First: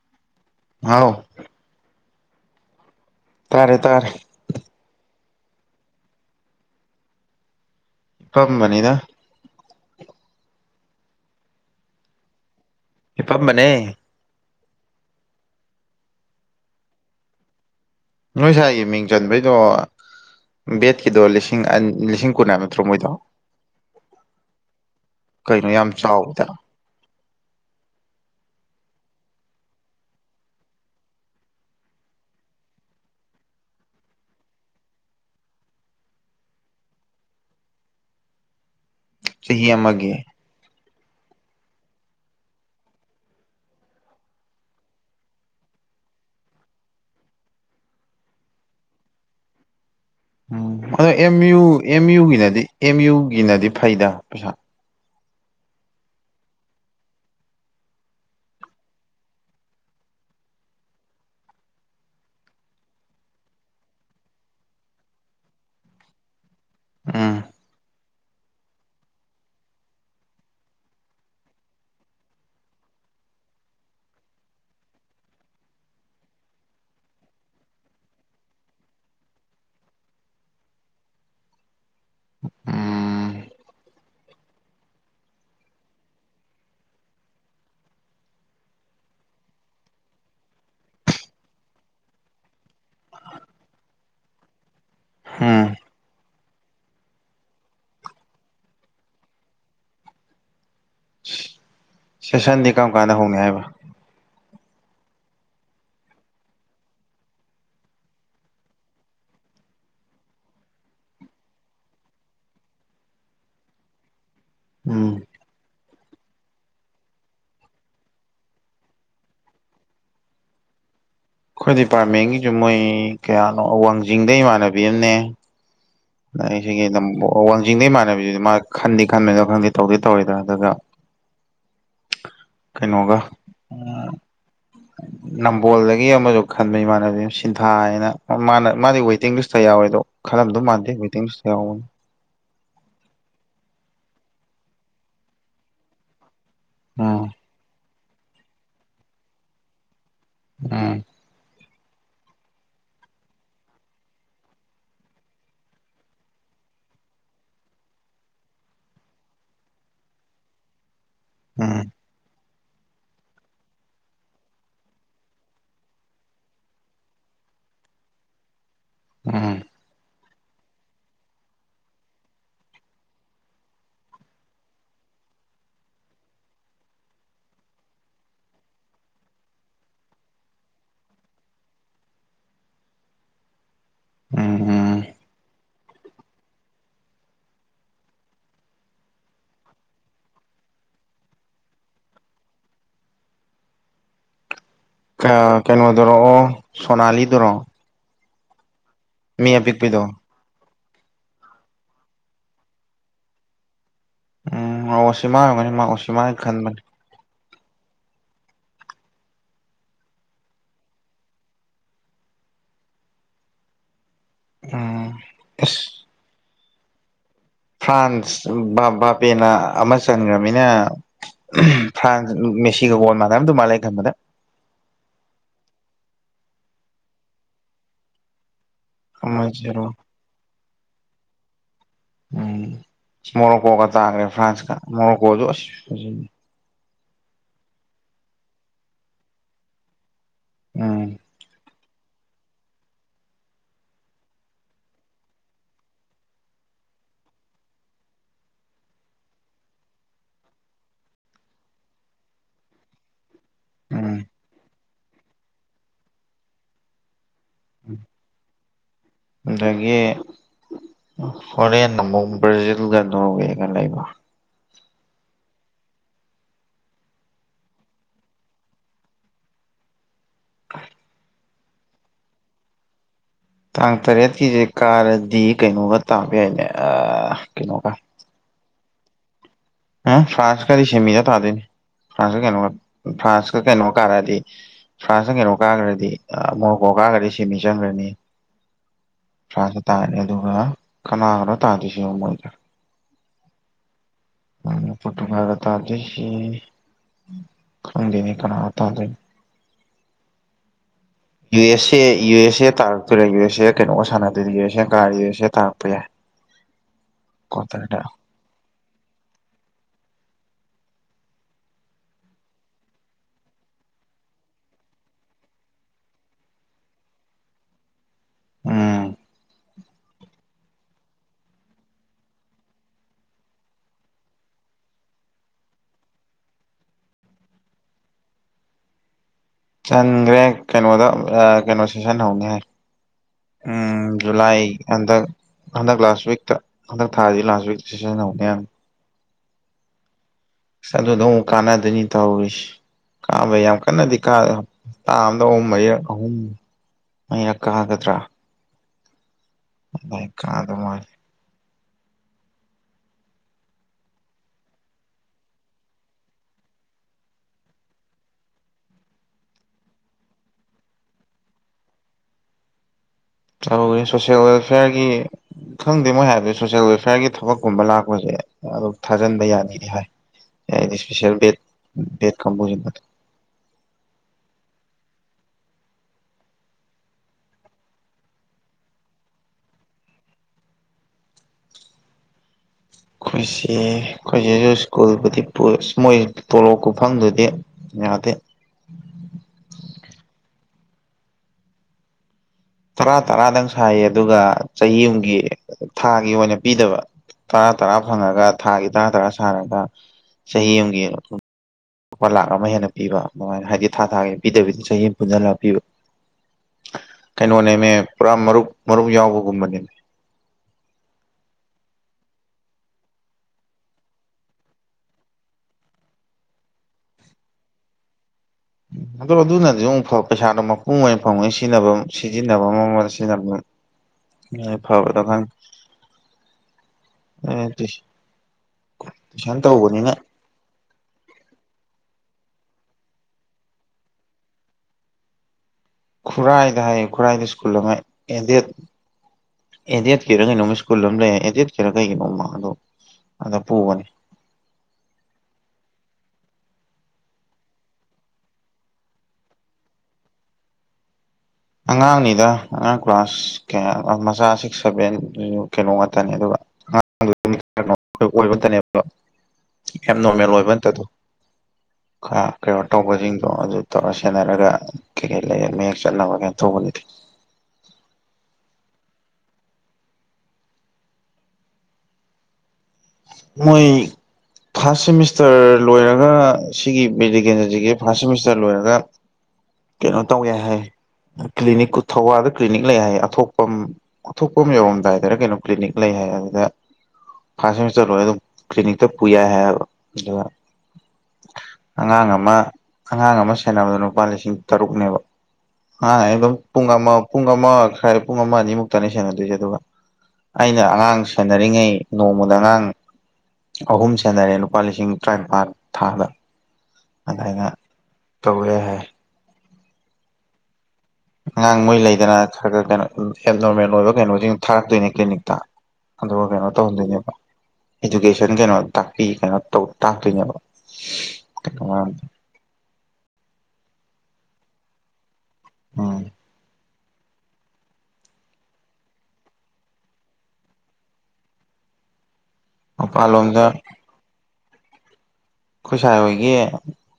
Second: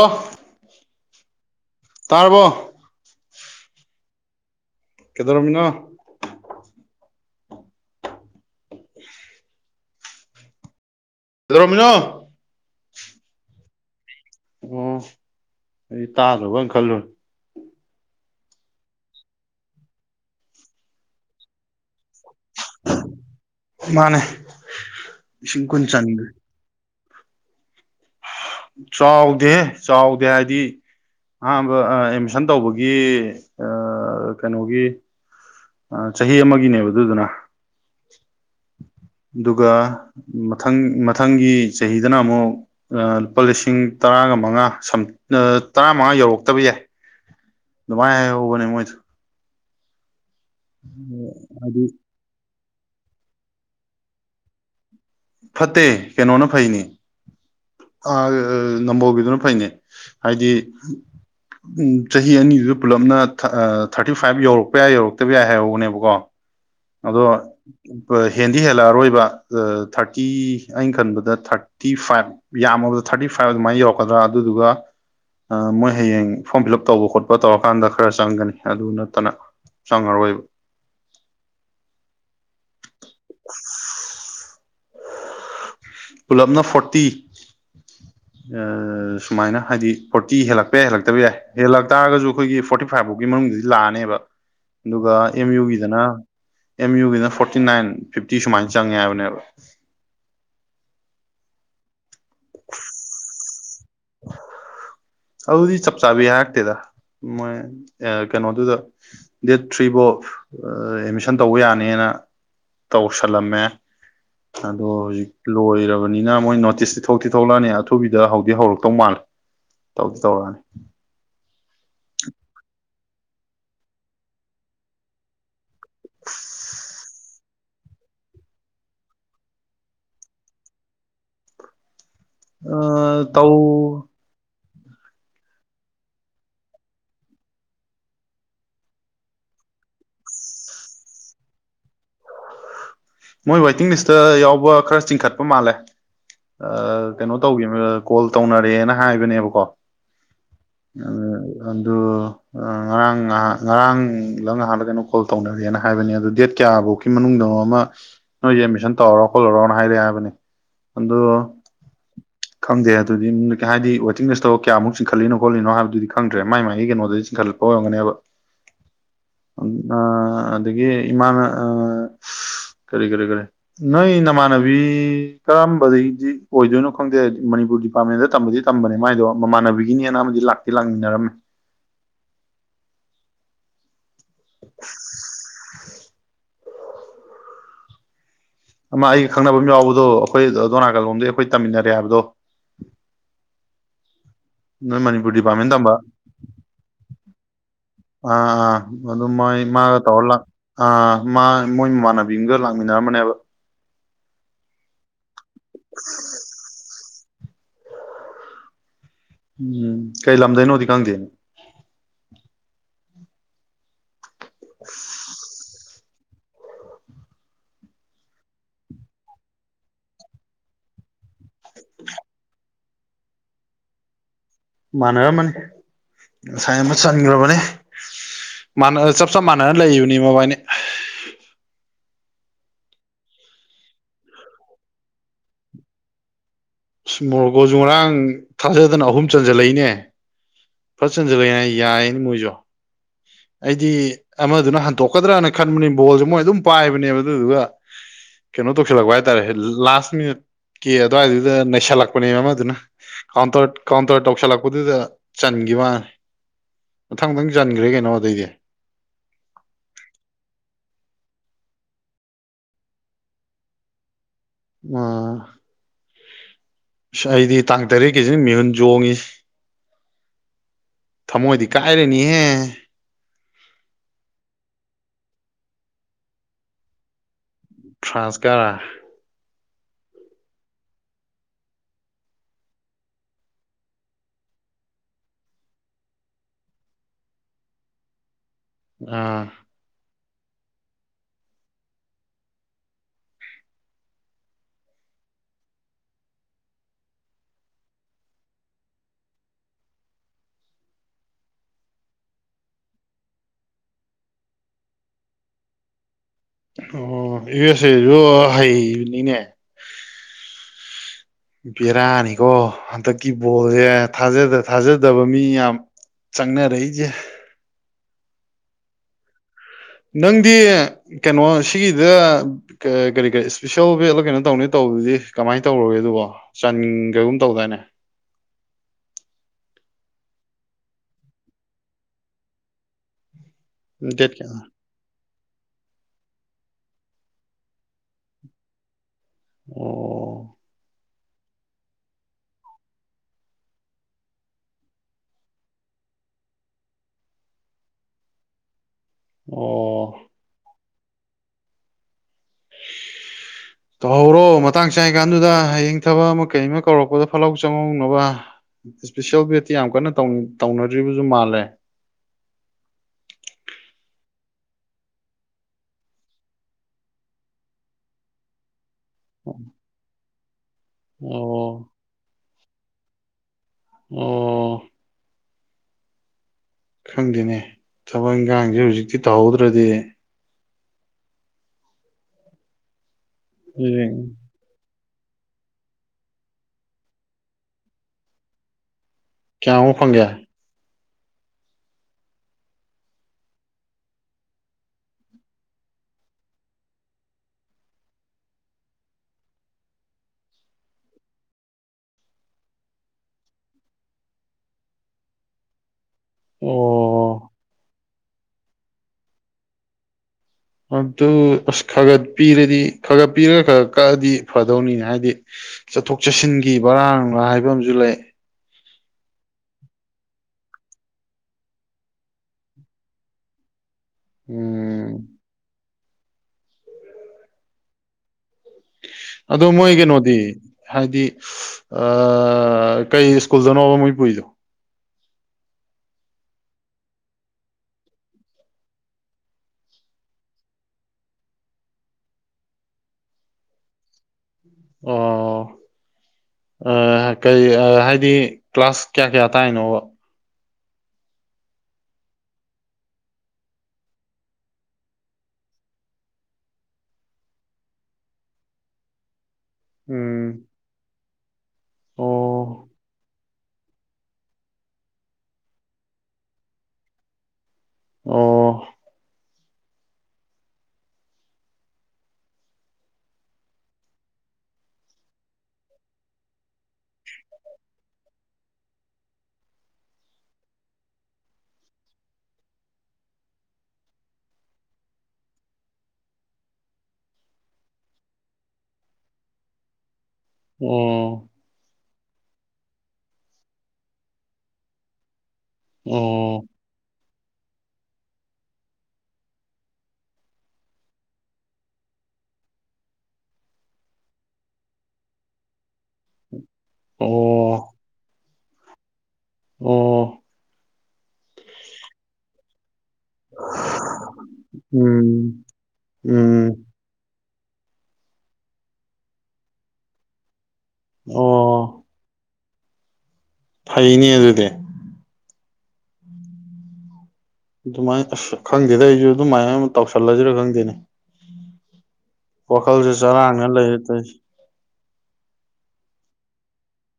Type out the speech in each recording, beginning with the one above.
ꯑꯣ ꯑꯥꯎ ꯇꯥꯔꯔꯕꯣ ꯇꯥꯔꯦ ꯇꯥꯔꯦ ꯀꯩꯗꯧꯔꯝꯃꯤꯅꯣ ꯍꯤꯝꯄꯝꯕꯅꯤꯗ ꯀꯩꯗꯧꯔꯝꯃꯤꯅꯣ ꯍꯤꯝꯄꯝꯕꯅꯦ ꯑꯣ ꯑꯩ ꯇꯥꯕꯣꯏꯅ ꯈꯜꯂꯨ ꯅꯣꯏ ꯁꯥꯥꯏꯒꯤ ꯃꯤꯡ ꯆꯟꯕꯩꯗꯣ ꯕꯦꯠꯀꯤꯗꯣ ꯂꯤꯁꯤꯡ ꯂꯤꯁꯤꯡ ꯀꯨꯟ ꯍꯥꯏꯕ ꯅꯠꯇ꯭ꯔꯣ ꯃꯣꯏꯗꯣ ꯃꯥꯅꯦ ꯂꯤꯁꯤꯡ ꯀꯩꯅꯣ ꯀꯨꯟ ꯌꯥꯝ ꯆꯟꯒ꯭ꯔꯦ ꯆꯥꯎꯋꯤꯗ ꯆꯥꯎꯗꯦꯍꯦ ꯆꯥꯎꯗꯦ ꯍꯥꯏꯗꯤ ꯑꯍꯥꯟꯕ ꯑꯦꯗꯃꯤꯁꯟ ꯇꯧꯕꯒꯤ ꯀꯩꯅꯣꯒꯤ ꯆꯍꯤ ꯑꯃꯒꯤꯅꯦꯕ ꯑꯗꯨꯗꯨꯅ ꯑꯗꯨꯒ ꯆꯍꯤ ꯑꯃꯒꯤ ꯃꯊꯪ ꯃꯊꯪꯒꯤ ꯆꯍꯤꯗꯅ ꯑꯃꯨꯛ ꯂꯨꯄꯥ ꯂꯤꯁꯤꯡ ꯇꯔꯥꯒ ꯃꯉꯥ ꯁ ꯇꯔꯥꯃꯉꯥ ꯌꯧꯔꯛꯇꯕ ꯌꯥꯏ ꯑꯗꯨꯃꯥꯏꯅ ꯍꯥꯏꯍꯧꯕꯅꯦ ꯃꯣꯏꯁꯨ ꯎꯝ ꯑꯗꯣ ꯑꯦꯝꯨ ꯍꯥꯏꯗꯤ ꯑꯦꯝꯌꯨꯒꯤꯅꯗꯤ ꯑꯦꯝꯌꯨꯒꯤꯅꯗꯤ ꯐꯩꯗ ꯄꯩꯁꯥ ꯐꯠꯇꯦ ꯀꯩꯅꯣꯅ ꯐꯩꯅꯤ ꯑ ꯅꯝꯕꯣꯜꯒꯤꯗꯨꯅ ꯐꯩꯅꯦ ꯍꯥꯏꯗꯤ ꯆꯍꯤ ꯑꯅꯤꯗꯨꯗ ꯄꯨꯂꯞꯅ ꯊꯥꯔꯇꯤ ꯐꯥꯏꯚ ꯌꯧꯔꯛꯄ ꯌꯥꯏ ꯌꯧꯔꯛꯇꯕ ꯌꯥꯏ ꯍꯥꯏꯔꯧꯕꯅꯦꯕꯀꯣ ꯑꯗꯣ ꯎꯝ ꯍꯦꯟꯗꯤ ꯍꯦꯜꯂꯛꯑꯔꯣꯏꯕ ꯊꯥꯔꯇꯤ ꯑꯩꯅ ꯈꯟꯕꯗ ꯊꯥꯔꯇꯤ ꯐꯥꯏꯚ ꯌꯥꯝꯃꯕꯗ ꯊꯥꯔꯇꯤ ꯐꯥꯏꯚ ꯑꯗꯨꯃꯥꯏꯅ ꯌꯧꯔꯛꯀꯗ꯭ꯔꯥ ꯑꯗꯨꯗꯨꯒ ꯃꯣꯏ ꯍꯌꯦꯡ ꯐꯣꯔꯝ ꯐꯤꯜ ꯎꯞ ꯇꯧꯕ ꯈꯣꯠꯄ ꯇꯧꯔꯀꯥꯟꯗ ꯈꯔ ꯆꯪꯒꯅꯤ ꯑꯗꯨ ꯅꯠꯇꯅ ꯁꯍꯔ ꯑꯣꯏꯕ ꯎꯝ ꯄꯨꯂꯞꯅ ꯐꯣꯔꯇꯤ ꯁꯨꯃꯥꯏꯅ ꯍꯥꯏꯗꯤ ꯐꯣꯔꯇꯤ ꯍꯦꯜꯂꯛꯄ ꯌꯥꯏ ꯍꯦꯜꯂꯛꯇꯕ ꯌꯥꯏ ꯍꯦꯜꯂꯛ ꯇꯥꯔꯒꯁꯨ ꯑꯩꯈꯣꯏꯒꯤ ꯐꯣꯔꯇꯤ ꯐꯥꯏꯚ ꯐꯥꯎꯒꯤ ꯃꯅꯨꯡꯗ ꯗꯨꯗꯤ ꯂꯥꯛꯑꯅꯦꯕ ꯑꯗꯨꯒ ꯑꯦꯝ ꯎꯝ ꯌꯨꯒꯤꯗꯅ ꯑꯦꯝ ꯌꯨꯒꯤꯅ ꯐꯣꯔꯇꯤ ꯅꯥꯏꯟ ꯐꯤꯐꯇꯤ ꯁꯨꯃꯥꯏꯅ ꯆꯪꯉꯦ ꯍꯥꯏꯕꯅꯦꯕ ꯁꯦꯁꯟꯗꯤ ꯀꯝꯀꯥꯟꯗ ꯍꯧꯅꯤ ꯍꯥꯏꯕ ꯑꯗꯨꯗꯤ ꯆꯞ ꯆꯥꯕꯤ ꯍꯥꯏꯔꯛꯇꯦꯗ ꯃꯣꯏ ꯀꯩꯅꯣꯗꯨꯗ ꯗꯦꯠ ꯊ꯭ꯔꯤ ꯐꯥꯎ ꯑꯦꯗꯃꯤꯁꯟ ꯇꯧꯕ ꯌꯥꯅꯤꯅ ꯇꯧꯁꯜꯂꯝꯃꯦ ꯑꯗꯣ ꯎꯝ ꯍꯧꯖꯤꯛ ꯂꯣꯏꯔꯕꯅꯤꯅ ꯃꯣꯏ ꯅꯣꯇꯤꯁ ꯊꯣꯛꯇꯤ ꯊꯣꯛꯂꯛꯑꯅꯤ ꯑꯊꯨꯕꯤꯗ ꯍꯧꯗꯤ ꯍꯧꯔꯛꯇꯧ ꯃꯥꯜꯂꯦ ꯇꯧꯗꯤ ꯇꯧꯔꯛꯑꯅꯤ ꯑꯩꯈꯣꯏ ꯗꯤꯄꯥ꯭ꯔꯠꯃꯦꯟꯒꯤꯁꯨ ꯃꯣꯏ ꯀꯌꯥꯅꯣ ꯋꯥꯡꯖꯤꯡꯗꯩ ꯏꯃꯥꯟꯅꯕꯤ ꯑꯃꯅꯦ ꯁꯤ ꯅ [unintelligible] ꯑꯣ ꯋꯥꯡꯖꯤꯡꯗꯩ ꯏꯃꯥꯟꯅꯕꯤꯁꯤꯗꯤ ꯃꯥ ꯈꯟꯗꯤ ꯈꯟꯕꯅꯦ ꯈꯪꯗꯦ ꯇꯧꯗꯣꯏꯔ ꯇꯧꯔꯣꯏꯗꯣꯏꯔ ꯑꯗꯨꯒ ꯑ ꯀꯩꯅꯣꯒ ꯇꯧ ꯅꯝꯕꯣꯜꯗꯒꯤ ꯑꯃꯁꯨ ꯈꯟꯕꯅꯦ ꯏꯃꯥꯟꯅꯕꯤ ꯁꯤꯟꯊꯥ ꯍꯥꯏꯅ ꯃꯥꯅ ꯃꯥꯗꯤ ꯋꯦꯇꯤꯡ ꯂꯤꯁꯇ ꯌꯥꯎꯋꯦꯗꯣ ꯈꯜꯂꯝꯗꯧ ꯃꯥꯟꯗꯦ ꯋꯦꯇꯤꯡ ꯂꯤꯥꯁꯇ ꯌꯥꯎꯕꯅꯦ ꯃꯣꯏ ꯋꯦꯇꯤꯡ ꯂꯤꯁꯇ ꯌꯥꯎꯕ ꯈꯔ ꯆꯤꯡꯈꯠꯄ ꯃꯥꯜꯂꯦ ꯎꯝ ꯀꯩꯅꯣ ꯇꯧꯒꯦ ꯀꯣꯜ ꯇꯧꯅꯔꯦꯅ ꯍꯥꯏꯕꯅꯦꯕꯀꯣ ꯎꯝ ꯑꯗꯨ ꯑꯗꯨ ꯉꯔꯥꯡ ꯉꯔꯥꯡ ꯂ ꯉꯍꯟꯂ ꯀꯩꯅꯣ ꯀꯣꯜ ꯇꯧꯅꯔꯦꯅ ꯍꯥꯏꯕꯅꯤ ꯑꯗꯨꯣ ꯗꯦꯠꯀꯤ ꯀꯌꯥꯐꯧꯀꯤ ꯃꯅꯨꯡꯗꯅꯣ ꯑꯃ ꯅꯣꯏꯁꯦ ꯑꯦꯗꯃꯤꯁꯟ ꯇꯧꯔꯣ ꯈꯣꯠꯂꯧꯅ ꯍꯥꯏꯔꯛꯑꯦ ꯍꯥꯏꯕꯅꯤ ꯑꯗꯨ ꯎꯝ ꯈꯪꯗꯦ ꯑꯗꯨꯗꯤ ꯍꯥꯏꯗꯤ ꯋꯦꯇꯤꯡ ꯂꯤꯁꯇꯣ ꯀꯌꯥꯃꯨꯛ ꯆꯤꯡꯈꯠꯂꯤꯅꯣ ꯈꯣꯠꯂꯤꯅꯣ ꯍꯥꯏꯕꯗꯨꯗꯤ ꯈꯪꯗ꯭ꯔꯦ ꯃꯥꯏ ꯃꯥꯏꯒꯤ ꯀꯩꯅꯣꯗ ꯆꯤꯡꯈꯠ ꯍꯂꯄ [unintelligible] ꯑꯣꯏꯔꯝꯒꯅꯦꯕ ꯎꯝ ꯑ ꯑꯥꯗꯒꯤ ꯏꯃꯥꯅ ꯑ ꯀꯔꯤ ꯀꯔꯤ ꯀꯔꯤ ꯅꯣꯏ ꯅꯃꯥꯟꯅꯕꯤ ꯀꯔꯝꯕꯗꯒꯤꯗꯤ ꯑꯣꯏꯗꯣꯏꯅꯣ ꯈꯪꯗꯦ ꯃꯅꯤꯄꯨꯔꯒꯤ ꯗꯤꯄꯥꯔꯠꯃꯦꯟꯗ ꯇꯝꯕꯗꯤ ꯇꯝꯕꯅꯦ ꯃꯥꯏꯗꯣ ꯃꯃꯥꯟꯅꯕꯤꯒꯤꯅꯦꯅ ꯑꯃꯗꯤ ꯂꯥꯛꯇꯤ ꯂꯥꯛꯃꯤꯟꯅꯔꯝꯃꯦ [unintelligible] ꯎꯝ [unintelligible] ꯑꯃ ꯑꯩꯒ ꯈꯪꯅꯕ ꯑꯃ ꯌꯥꯎꯕꯗꯣ ꯑꯩꯈꯣꯏ ꯑꯗꯣꯟ ꯅꯥꯀꯜꯂꯣꯝꯗꯒꯤ ꯑꯩꯈꯣꯏ ꯇꯝꯃꯤꯟꯅꯔꯦ ꯍꯥꯏꯕꯗꯣ ꯅꯣꯏ ꯃꯅꯤꯄꯨꯔ ꯑ ꯗꯤꯄꯥꯔꯠꯃꯦꯟ ꯇꯝꯕ ꯀꯩꯅꯣꯗꯨꯔꯣ ꯑꯣ ꯁꯣꯅꯥꯂꯤꯗꯨꯔꯣ ꯑ ꯑꯥ ꯑꯗꯨ ꯑꯗꯨ ꯃ ꯃꯤ ꯃꯥ ꯑꯄꯤꯛꯄꯤꯗꯣ ꯇꯣꯂ ꯑ ꯃꯥ ꯃꯣꯏ ꯃꯃꯥꯟꯅꯕꯤ ꯑꯃꯒ ꯂꯥꯛꯃꯤꯟꯅꯔꯝꯕꯅꯦꯕ ꯎꯝ ꯑꯣꯁꯤꯃꯥ ꯑꯣꯏꯔꯝꯒꯅꯤ ꯃꯥ ꯑꯣꯁꯤꯃꯥꯅ ꯈꯟꯕꯅꯤ ꯎꯝ ꯀꯩ ꯂꯝꯝꯗꯩꯅꯣꯗꯤ ꯈꯪꯗꯅꯤ ꯑꯁ ꯐ꯭ꯔꯥꯟꯁ ꯕꯥꯕꯦꯅ ꯑꯃ ꯆꯟꯈ꯭ꯔꯅꯤꯅ ꯐ꯭ꯔꯥꯟꯁ ꯃꯦꯁꯤꯒ ꯒꯣꯜ ꯃꯥꯟꯅꯗꯨ ꯃꯥꯜꯂꯦ ꯈꯟꯕꯗ ꯃꯥꯟꯅꯔꯝꯃꯅꯤ ꯉꯁꯥꯏ ꯑꯃ ꯆꯟꯈ꯭ꯔꯕꯅꯤ ꯆꯞ ꯑꯃ ꯆꯞ ꯃꯥꯟꯅꯅ ꯖꯦꯔꯣ ꯂꯩꯕꯅꯤ ꯃꯕꯥꯏꯅꯤ ꯎꯝ ꯃꯣꯔꯣꯛꯀꯣꯒ ꯇꯥꯒ꯭ꯔꯦ ꯐ꯭ꯔꯥꯟꯁ ꯀ ꯃꯣꯔꯣꯛꯀꯣꯒꯨ ꯑꯖ ꯃꯣꯔꯣꯛꯀꯣꯖꯨ ꯉꯔꯥꯡ ꯊꯥꯖꯗꯅ ꯑꯍꯨꯝ ꯆꯟꯖꯜꯂꯛꯏꯅꯦ ꯎꯝ ꯐꯠꯆꯟꯖꯜꯂꯛ ꯑꯦꯅ ꯌꯥꯏꯅꯦ ꯃꯣꯏꯖꯨ ꯑꯩꯗꯤ ꯑꯃꯗꯨꯅ ꯍꯟꯇꯣꯛꯀꯗ꯭ꯔꯅ ꯈꯟꯕꯅꯤ ꯕꯣꯜꯁꯨ ꯃꯣꯏꯅ ꯑꯗꯨꯝ ꯄꯥꯏꯕꯅꯦꯕ ꯑꯗꯨꯗꯨꯒ ꯀꯩꯅꯣ ꯇꯧꯁꯤꯜꯂꯛꯄ ꯍꯥꯏꯇꯥꯔꯦ ꯂꯥꯁ ꯃꯤꯅꯤꯠ ꯀꯦ ꯑꯗꯨꯋꯥꯏꯗꯨꯗ ꯅꯩꯁꯜꯂꯛꯄꯅꯦꯕ ꯑꯃꯗꯨꯅ ꯀꯥꯎꯟꯇꯔ ꯎꯝ ꯀꯥꯎꯟꯇꯔ ꯇꯧꯁꯜꯂꯛꯄꯗꯨꯗ ꯆꯟꯈꯤꯕ ꯃꯥꯅꯤ ꯃꯊꯪ ꯃꯊꯩ ꯆꯟꯈ꯭ꯔꯦ ꯀꯩꯅꯣ ꯑꯗꯩꯗꯤ ꯑꯗꯒꯤ ꯍꯣꯔꯦꯟ ꯑꯃꯨꯛ ꯕ꯭ꯔꯥꯖꯤꯜꯒ ꯅꯣꯔꯋꯦꯒ ꯂꯩꯕ ꯑꯥ ꯑꯁ ꯑꯩꯗꯤ ꯇꯥꯡ ꯇꯔꯦꯠ ꯀꯦꯖꯤꯅ ꯃꯤꯍꯨꯟ ꯆꯣꯡꯉ ꯊꯃꯣꯏꯗꯤ ꯀꯥꯏꯔꯅꯤꯍꯦ ꯇꯥꯡ ꯇꯔꯦꯠꯀꯤꯁꯦ ꯀꯥꯔꯗꯤ ꯀꯩꯅꯣꯒ ꯇꯥꯕ ꯌꯥꯏꯅꯦ ꯑ ꯐ꯭ꯔꯥꯟꯁ ꯀꯔꯥ ꯑ ꯐꯁꯀꯔꯤ ꯁꯦꯃꯤꯗ ꯇꯥꯗꯅ ꯐ꯭ꯔꯥꯟꯁꯀ ꯀꯩꯅꯣ ꯐ꯭ꯔꯥꯟꯁꯀ ꯀꯩꯅꯣ ꯀꯥꯔꯛꯑꯗꯤ ꯐ꯭ꯔꯥꯟꯁꯅ ꯀꯩꯅꯣ ꯀꯥꯈ꯭ꯔꯗꯤ ꯃꯣꯔꯣꯀꯣ ꯀꯥꯈ꯭ꯔꯗꯤ ꯁꯤꯃꯤ ꯆꯪꯈ꯭ꯔꯅꯤ ꯑꯥ ꯄꯥꯁꯦ ꯇꯥꯅꯤ ꯑꯗꯨꯒ ꯀꯅꯥꯒꯅꯣ ꯇꯥꯗꯣꯏ ꯁꯤ ꯑꯣꯏꯗꯔꯦ ꯎ ꯄꯨꯇ ꯉꯔ ꯇꯥꯗꯁꯤ ꯈꯪꯗꯅꯤ ꯀ ꯇꯗ U S A U S A ꯇꯥꯔꯛꯇꯣꯏꯔ ꯌꯨ ꯑꯦꯁ ꯑꯦ ꯀꯩꯅꯣꯒ ꯁꯥꯟꯅꯗꯣꯏꯗꯤ ꯌꯨ ꯑꯦꯁ ꯑꯦ ꯀꯥ ꯌꯨ ꯑꯦꯁ ꯑꯦ ꯇꯥꯔꯛꯄ ꯌꯥꯏ ꯑꯣ ꯀ꯭ꯋꯥꯇꯔꯗ ꯏꯁꯦꯁꯨꯣ ꯍꯩꯅꯤꯅꯦ ꯕꯦꯔꯥꯅꯤꯀꯣ ꯍꯟꯗꯛꯀꯤ ꯕꯣꯜꯁꯦꯥꯖ ꯊꯥꯖꯗꯕ ꯃꯤ ꯌꯥꯝ ꯆꯪꯅ ꯔꯍꯤꯁꯦ ꯎꯝ ꯅꯪꯗꯤ ꯀꯩꯅꯣ ꯁꯤꯒꯤꯗ ꯀꯔꯤ ꯀꯔꯤ ꯏꯁꯄꯤꯁꯦꯜ ꯕꯦꯜꯂꯣ ꯀꯩꯅꯣ ꯇꯧꯅꯤ ꯇꯧꯕ ꯑꯗꯨꯗꯤ ꯀꯃꯥꯏꯅ ꯇꯧꯔꯒꯦ ꯑꯗꯨꯕꯣ ꯆꯟ ꯀꯩꯒꯨꯝ ꯇꯧꯗꯥꯏꯅꯦ ꯆꯪꯈ꯭ꯔꯦ ꯀꯩꯅꯣꯗ ꯀꯩꯅꯣ ꯁꯦꯁꯟ ꯍꯧꯅꯤꯦ ꯍꯥꯏ ꯎꯝ ꯗꯦꯠ ꯀꯌꯥ ꯖꯨꯂꯥꯏ ꯑꯗ ꯍꯟꯗꯛ ꯂꯥꯁ ꯋꯤꯛꯇ ꯍꯟꯗꯛ ꯊꯥꯁꯤ ꯂꯥꯁ ꯋꯤꯛꯇ ꯁꯤꯖꯤꯟꯅꯍꯧꯅꯦ ꯑꯣ ꯀ ꯑꯗꯨꯗ ꯀꯥꯟꯗꯅꯤ ꯇꯧꯋꯁ ꯀꯥꯕꯩ ꯌꯥꯝ ꯀꯟꯅꯗꯤ ꯀꯥ ꯍꯞꯇꯥ ꯑꯗ ꯑꯍꯨꯝ ꯃ ꯑꯍꯨꯝ ꯃꯩꯔꯛꯀꯒꯗ꯭ꯔꯥ ꯑꯣ ꯀꯥ ꯑꯗꯨ ꯃꯥ [unintelligible] ꯇꯧꯍꯧꯔꯣ ꯃꯇꯥꯡ ꯆꯥꯀꯥꯟꯗꯨꯗ ꯍꯌꯦꯡ ꯊꯕꯛ ꯑꯃ ꯀꯩ ꯑꯃ ꯀꯧꯔꯛꯄꯗ ꯐꯠꯍꯧ ꯆꯪꯍꯧꯅꯕ ꯏꯁꯄꯤꯁꯦꯜ ꯕꯦꯠꯇꯤ ꯌꯥꯝ ꯀꯟꯅ ꯇꯧꯅꯗ꯭ꯔꯤꯕꯁꯨ ꯃꯥꯜꯂꯦ ꯁꯣꯁꯦꯜ ꯋꯦꯜꯐꯤꯌꯥꯔꯒꯤ ꯈꯪꯗꯦ ꯃꯣꯏ ꯍꯥꯏꯕꯗꯤ ꯁꯣꯁꯦꯜ ꯋꯦꯜꯐꯤꯌꯥꯔꯒꯤ ꯊꯕꯛꯀꯨꯝꯕ ꯂꯥꯛꯄꯁꯦ [unintelligible] ꯊꯥꯖꯤꯟꯕ ꯌꯥꯅꯤꯦ ꯍꯥꯏ ꯏꯁꯄꯤꯁꯦꯜ ꯕꯦꯠ ꯑꯣ ꯕꯦꯠ ꯀꯝꯕꯨꯣꯖꯤꯟꯗ ꯑꯣ ꯈꯪꯗꯦꯅꯦ ꯊꯕꯛ ꯏꯟꯈꯥꯡꯁꯦ ꯍꯧꯖꯤꯛꯇꯤ ꯇꯧꯍꯧꯗ꯭ꯔꯗꯤ ꯈꯣꯏꯁꯤꯦ ꯈꯣꯏꯁꯤꯁꯨ ꯁ꯭ꯀꯨꯜꯕꯨꯗꯤ ꯃꯣꯏ ꯄꯣꯂꯣꯞ ꯀꯐꯝꯗꯨꯗꯤ ꯌꯥꯗꯦ ꯀꯌꯥ ꯍꯨ ꯐꯪꯒꯌꯥ ꯇꯔꯥ ꯇꯔꯥꯗꯪ ꯁꯥꯏꯌꯦ ꯑꯗꯨꯒ ꯆꯍꯤ ꯑꯨꯝꯒꯤ ꯊꯥꯒꯤ ꯑꯣꯏꯅ ꯄꯤꯗꯕ ꯇꯔꯥ ꯇꯔꯥ ꯐꯪꯉꯒ ꯊꯥꯒꯤ ꯇꯔꯥ ꯇꯔꯥ ꯁꯥꯔꯒ ꯆꯍꯤ ꯑꯃꯒꯤ ꯌꯦꯛꯂꯛꯄ ꯂꯨꯄꯥ ꯂꯥꯛ ꯑꯃ ꯍꯦꯟꯅ ꯄꯤꯕ ꯑꯗꯨꯃꯥꯏꯅ ꯍꯥꯏꯗꯤ ꯊꯥ ꯊꯥꯒꯤ ꯄꯤꯗꯕꯤꯗ ꯆꯍꯤ ꯑꯃ ꯄꯨꯟꯟꯅ ꯂꯥꯛꯄꯤꯕ ꯑꯣ ꯀꯩꯅꯣꯅꯦꯅꯦ ꯄꯨꯔꯥ ꯃꯔꯨꯞ ꯃꯔꯨꯞ ꯌꯥꯎꯕꯒꯨꯝꯕꯅꯦꯅꯦ ꯑꯗꯨ ꯑꯁ ꯈꯥꯒꯠꯄꯤꯔꯗꯤ ꯈꯥꯒꯠꯄꯤꯔꯒ ꯈꯥꯒꯠ ꯀꯛꯑꯗꯤ ꯐꯗꯧꯅꯤꯅꯦ ꯍꯥꯏꯗꯤ ꯆꯠꯊꯣꯛ ꯆꯠꯁꯤꯟꯒꯤ ꯕꯔꯥꯡꯒ ꯍꯥꯏꯕ ꯑꯃꯁꯨ ꯂꯩ ꯑꯗꯣ ꯑꯗꯨꯅꯗꯤ ꯑꯃꯨꯛ ꯄꯩꯁꯥꯗꯣ ꯃꯄꯨꯡ ꯑꯣꯏꯅ ꯐꯪꯉ ꯁꯤꯖꯤꯟꯅꯕ ꯁꯤꯖꯤꯟꯅꯕ ꯑꯃꯗ ꯁꯤꯟꯅꯕ ꯑ ꯐꯕ ꯎꯝ ꯇ ꯊꯪ ꯑ ꯑꯗꯣ ꯃꯣꯏ ꯀꯩꯅꯣꯗꯤ ꯍꯥꯏꯗꯤ ꯑ ꯀꯩ ꯁ꯭ꯀꯨꯜꯗꯅꯣꯕ ꯃꯣꯏ ꯄꯨꯏꯗꯣ ꯈꯨꯔꯥꯏꯗ ꯍꯥꯏꯌꯦ ꯈꯨꯔꯥꯏꯗ ꯁ꯭ꯀꯨꯜ ꯑꯃ ꯑꯦꯗꯦꯠ ꯑꯦꯗꯤꯠ ꯀꯦꯔ ꯀꯩꯅꯣꯃ ꯁ꯭ꯀꯨꯜ ꯑꯃ ꯂꯩ ꯑꯦꯗꯤꯠ ꯀꯔꯒ ꯀꯩꯒꯤꯩꯅꯣꯃꯗꯣ ꯑꯗ ꯄꯒꯅꯤ ꯑꯣ ꯀꯔꯤ ꯍꯥꯏꯗꯤ ꯀ꯭ꯂꯥꯁ ꯀꯌꯥ ꯀꯌꯥ ꯇꯥꯏꯅꯣꯕ ꯑꯉꯥꯡꯅꯤꯗ ꯑꯉꯥꯡ ꯀ꯭ꯂꯥꯁ ꯀ ꯃꯆꯥ ꯁꯤꯛꯁ ꯁꯚꯦꯟ ꯀꯩꯅꯣ ꯉꯥꯛꯇꯅꯦ ꯑꯗꯨꯒ ꯑꯣꯏꯕꯇꯅꯦꯕ [unintelligible] ꯌꯥꯝ ꯎꯝ ꯅꯣꯔꯃꯦꯜ ꯑꯣꯏꯕ ꯅ ꯇꯣ ꯀꯩꯅꯣ ꯑꯣ ꯇꯧꯕꯁꯤꯡꯗꯣ ꯑꯗꯨ ꯇꯧꯔ ꯁꯦꯟꯅꯔꯒ ꯀꯩ ꯀꯩ ꯂꯩ ꯃꯌꯦꯛ ꯆꯠꯅꯕ ꯇꯣꯡꯉꯅꯤ ꯊ ꯑꯣ ꯃꯣꯏ ꯐꯥꯔꯁ ꯁꯦꯃꯤꯁꯇꯔ ꯂꯣꯏꯔꯒ ꯁꯤꯒꯤ ꯃꯦꯗꯤꯀꯦꯜ ꯆꯖꯤꯒꯦ ꯐꯥꯔꯁ ꯁꯦꯃꯤꯁꯇꯔ ꯂꯣꯏꯔꯒ ꯀꯩꯅꯣ ꯇꯧꯋꯦ ꯍꯥꯏ ꯀ꯭ꯂꯤꯅꯤꯛ ꯊꯧꯕꯥꯜꯗ ꯀ꯭ꯂꯤꯅꯤꯛ ꯂꯩ ꯍꯥꯏ ꯑꯇꯣꯄꯝ ꯑꯇꯣꯄꯝ ꯌꯧꯔꯝꯗꯥꯏꯗꯔ ꯀꯩꯅꯣ ꯀ꯭ꯂꯤꯅꯤꯛ ꯂꯩ ꯌꯥ ꯑꯗꯨꯗ ꯐꯥꯔ ꯁꯤꯃꯤ ꯆꯠꯂꯨꯔ ꯑꯗꯨꯝ ꯀ꯭ꯂꯤꯅꯤꯛꯇ ꯄꯨ ꯌꯥꯏ ꯍꯥꯏꯕ ꯑꯗꯨꯒ ꯎꯝ ꯑꯉꯥꯡ ꯑꯃ ꯑꯉꯥꯡ ꯑꯃ ꯁꯦꯟꯅꯕꯗ ꯂꯨꯄꯥ ꯂꯤꯁꯤꯡ ꯇꯔꯨꯛꯅꯦꯕ ꯍꯥꯏ ꯑꯗꯨꯝ ꯑꯣ ꯄꯨꯡ ꯑꯃ ꯄꯨꯡ ꯑꯃ ꯍꯥꯏꯔꯦ ꯄꯨꯡ ꯑꯃ ꯑꯅꯤꯃꯨꯛꯇꯅꯤ ꯁꯦꯡꯟꯅꯗꯣꯏꯁꯦ ꯑꯗꯨꯒ ꯑꯩꯅ ꯑꯉꯥꯡ ꯁꯦꯟꯅꯔꯤꯉꯩ ꯅꯣꯡꯃꯗ ꯑꯉꯥꯡ ꯑꯍꯨꯝ ꯁꯦꯟꯅꯔꯦ ꯂꯨꯄꯥ ꯂꯤꯁꯤꯡ ꯇꯔꯥꯅꯤꯄꯥꯥ ꯊꯥꯗ ꯑꯗꯨꯃꯥꯏꯅ ꯑꯣ ꯇꯧꯋꯦ ꯍꯥꯏ ꯑꯣ ꯑꯉꯥꯡ ꯃꯣꯏ ꯂꯩꯗꯅ ꯈꯔ ꯈꯔ ꯀꯩꯅꯣ ꯑꯦ ꯅꯣꯔꯃꯦꯜ ꯑꯣꯏꯕ ꯀꯩꯅꯣꯁꯤꯡ ꯊꯥꯔꯛꯇꯣꯏꯅꯦ ꯀ꯭ꯂꯤꯅꯤꯛꯇ ꯎꯝ ꯑꯗꯨꯒ ꯀꯩꯅꯣ ꯎꯝ ꯇꯧꯍꯟꯗꯣꯏꯅꯦꯕ ꯏꯗꯨꯀꯦꯁꯟ ꯀꯩꯅꯣ ꯇꯥꯛꯄꯤ ꯀꯩꯅꯣ ꯇꯥꯛꯇꯣꯏꯅꯦꯕ ꯑ ꯐꯩꯅꯤ ꯑꯗꯨꯗ ꯑ ꯑꯗꯨꯃꯥꯏꯅ ꯑꯁ ꯈꯪꯗꯦꯗ ꯑꯩꯁꯨ ꯑꯗꯨꯃꯥꯏꯅ ꯑꯃ ꯇꯧꯁꯜꯂꯁꯤꯔ ꯈꯪꯗꯦꯅꯦ ꯋꯥꯈꯜꯁꯦ ꯃꯄꯥꯟꯂꯣꯝꯗ ꯆꯔꯥꯡꯅ ꯂꯩꯌꯦꯦ ꯇꯇꯩ ꯈꯨꯣꯏꯁꯥꯏ ꯑꯣꯏꯒꯦ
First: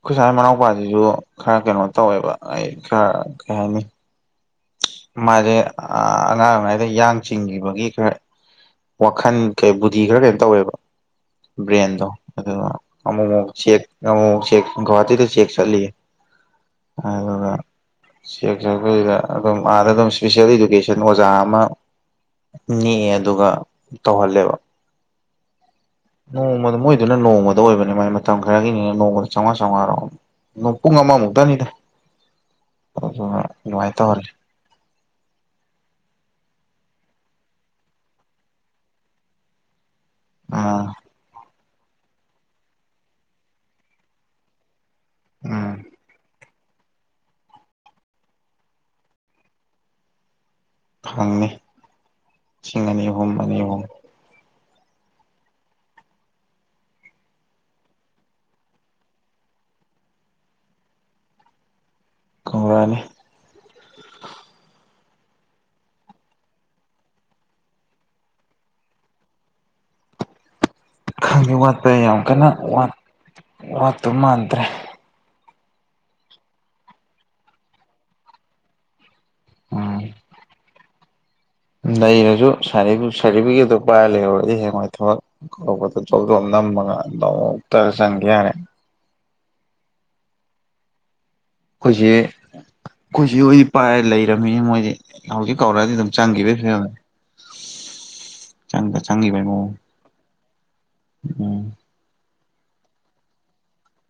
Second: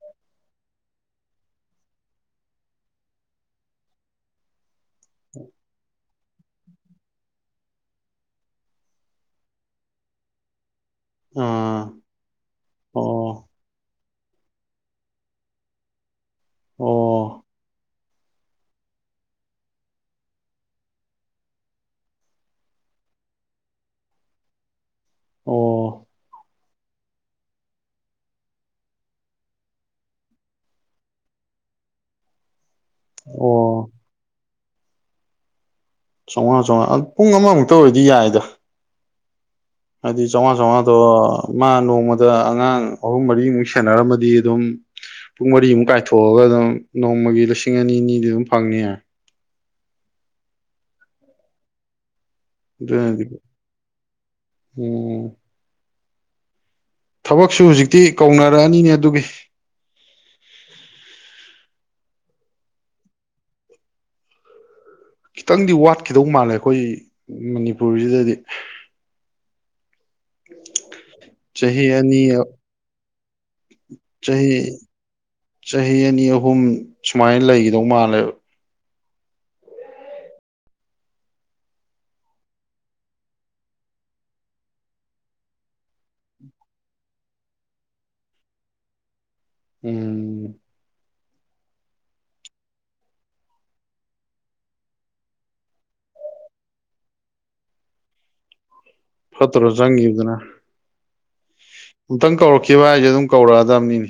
ꯈꯨꯠꯁꯥꯏ ꯃꯅꯥꯎꯄꯥꯁꯤꯁꯨ ꯈꯔ ꯀꯩꯅꯣ ꯇꯧꯋꯦꯕ ꯑꯩ ꯈꯔ ꯀꯩ ꯍꯥꯏꯅꯤ ꯃꯥꯁꯦ ꯑꯉꯥꯡ ꯑꯣꯏꯔꯤꯉꯩꯗ ꯌꯥꯡ ꯆꯤꯡꯈꯤꯕꯒꯤ ꯈꯔ ꯋꯥꯈꯜ ꯀꯩ ꯕꯨꯙꯤ ꯈꯔ ꯀꯩꯅꯣ ꯇꯧꯋꯦꯕ ꯑꯥ ꯕ꯭ꯔꯦꯟꯗꯣ ꯑꯗꯨꯒ ꯑꯃꯨꯛ ꯑꯃꯨꯛ ꯑꯣ ꯆꯦꯛ ꯉꯨ ꯆꯦꯛ ꯒꯧꯍꯥꯇꯤꯗ ꯆꯦꯛ ꯆꯠꯂꯤ ꯑꯣ ꯑꯗꯨꯒ ꯁꯦꯛ ꯁꯛꯄꯁꯤꯗ ꯑꯗꯨꯝ ꯑꯥꯗ ꯑꯗꯨꯝ ꯏꯁꯄꯤꯁꯦꯜ ꯏꯗꯨꯀꯦꯁꯟ ꯑꯣꯖꯥ ꯑꯃ ꯅꯦꯛꯑꯦ ꯑꯗꯨꯒ ꯇꯧꯍꯜꯂꯦꯕ ꯑꯣ ꯎ ꯅꯣꯡꯗ ꯃꯣꯏꯗꯨꯅ ꯅꯣꯡꯃꯗ ꯑꯣꯏꯕꯅꯦ ꯃꯥꯏ ꯃꯇꯝ ꯈꯔꯒꯤꯅꯤꯅ ꯅꯣꯡꯗ ꯆꯥꯝꯃꯉꯥ ꯆꯥꯝꯃꯉꯥꯔꯣ ꯄꯨꯡ ꯑꯃꯃꯨꯛꯇꯅꯤꯗ [inaudible] ꯑꯣ ꯑꯣ ꯂꯅꯨꯡꯥꯏ ꯆꯥꯝꯃꯉꯥ ꯆꯥꯝꯃꯉꯥ ꯄꯨꯡ ꯑꯃꯃꯨꯛꯇ ꯑꯣꯏꯗꯤ ꯌꯥꯏꯗ ꯍꯥꯏꯗꯤ ꯆꯉ ꯑꯥ ꯆꯣ ꯃꯥ ꯅꯣꯡꯃꯗ ꯑꯉꯥꯡ ꯑꯍꯨꯝ ꯃꯔꯤꯃꯨꯛ ꯁꯦꯟꯅꯔꯝꯃꯗꯤ ꯑꯗꯨꯝ ꯄꯨꯡ ꯎꯝ ꯃꯔꯤꯃꯨꯛ ꯀꯥꯏꯊꯣꯛꯑꯒ ꯑꯗꯨꯝ ꯅꯣꯡꯃꯒꯤ ꯂꯤꯁꯤꯡ ꯑꯅꯤ ꯑꯅꯤꯗꯤ ꯑꯗꯨꯝ ꯐꯪꯅꯤ ꯈꯪꯅꯤ ꯂꯤꯁꯤꯡ ꯑꯅꯤ ꯑꯗꯨꯅꯗꯤ ꯑꯍꯨꯝ ꯑꯅꯤ ꯑꯍꯨꯝ ꯎꯝ ꯊꯕꯛꯁꯨ ꯍꯧꯖꯤꯛꯇꯤ ꯀꯧꯅꯔꯛꯑꯅꯤꯅꯦ ꯑꯗꯨꯒꯤ ꯀꯨꯝꯂꯥꯅꯤꯦ ꯈꯤꯇꯪꯗꯤ ꯋꯥꯠꯈꯤꯗꯧ ꯃꯥꯜꯂꯦ ꯑꯩꯈꯣꯏ ꯃꯅꯤꯄꯨꯔꯁꯤꯗꯗꯤ ꯈꯖꯤ ꯆꯍꯤ ꯋꯥꯠꯄ ꯌꯥꯝ ꯑꯅꯤ ꯀꯟꯅ ꯋꯥꯠꯇ ꯆꯍꯤ ꯃꯥꯟꯗ꯭ꯔꯦ ꯆꯍꯤ ꯑꯅꯤ ꯑꯍꯨꯝ ꯁꯨꯃꯥꯏꯅ ꯂꯩꯈꯤꯗꯧ ꯃꯥꯜꯂꯦꯕ ꯎꯝ ꯅꯔꯁꯨ ꯁꯥꯔꯇꯤꯐꯤꯀꯦꯠꯇꯣ ꯄꯥꯏꯔ ꯂꯩꯔꯨꯔꯗꯤ ꯍꯦꯡꯋꯥꯏ ꯊꯕꯛꯗ ꯃꯒꯛꯇꯔꯁꯈ꯭ꯅꯦ ꯎꯝ ꯑꯩꯏꯁ ꯑꯩꯈꯣꯏꯁꯨ ꯑꯣꯏꯗꯤ ꯄꯥꯏ ꯂꯩꯔꯝꯃꯤꯅꯦ ꯃꯣꯏꯗꯤ ꯍꯧꯖꯤꯛ ꯀꯧꯔꯛꯑꯗꯤ ꯑꯗꯨꯝ ꯆꯪꯈꯤꯕꯒꯤ ꯐ [inaudible] ꯐꯠꯇꯣ ꯃꯑꯣꯡ ꯆꯪ ꯑꯗꯨꯗꯨꯅ ꯎꯝ ꯑꯃꯨꯛꯇꯪ ꯀꯧꯔꯛꯈꯤꯕ ꯍꯥꯏꯁꯦ ꯑꯗꯨꯝ ꯀꯧꯔꯛꯑꯗꯕꯅꯤꯅꯤ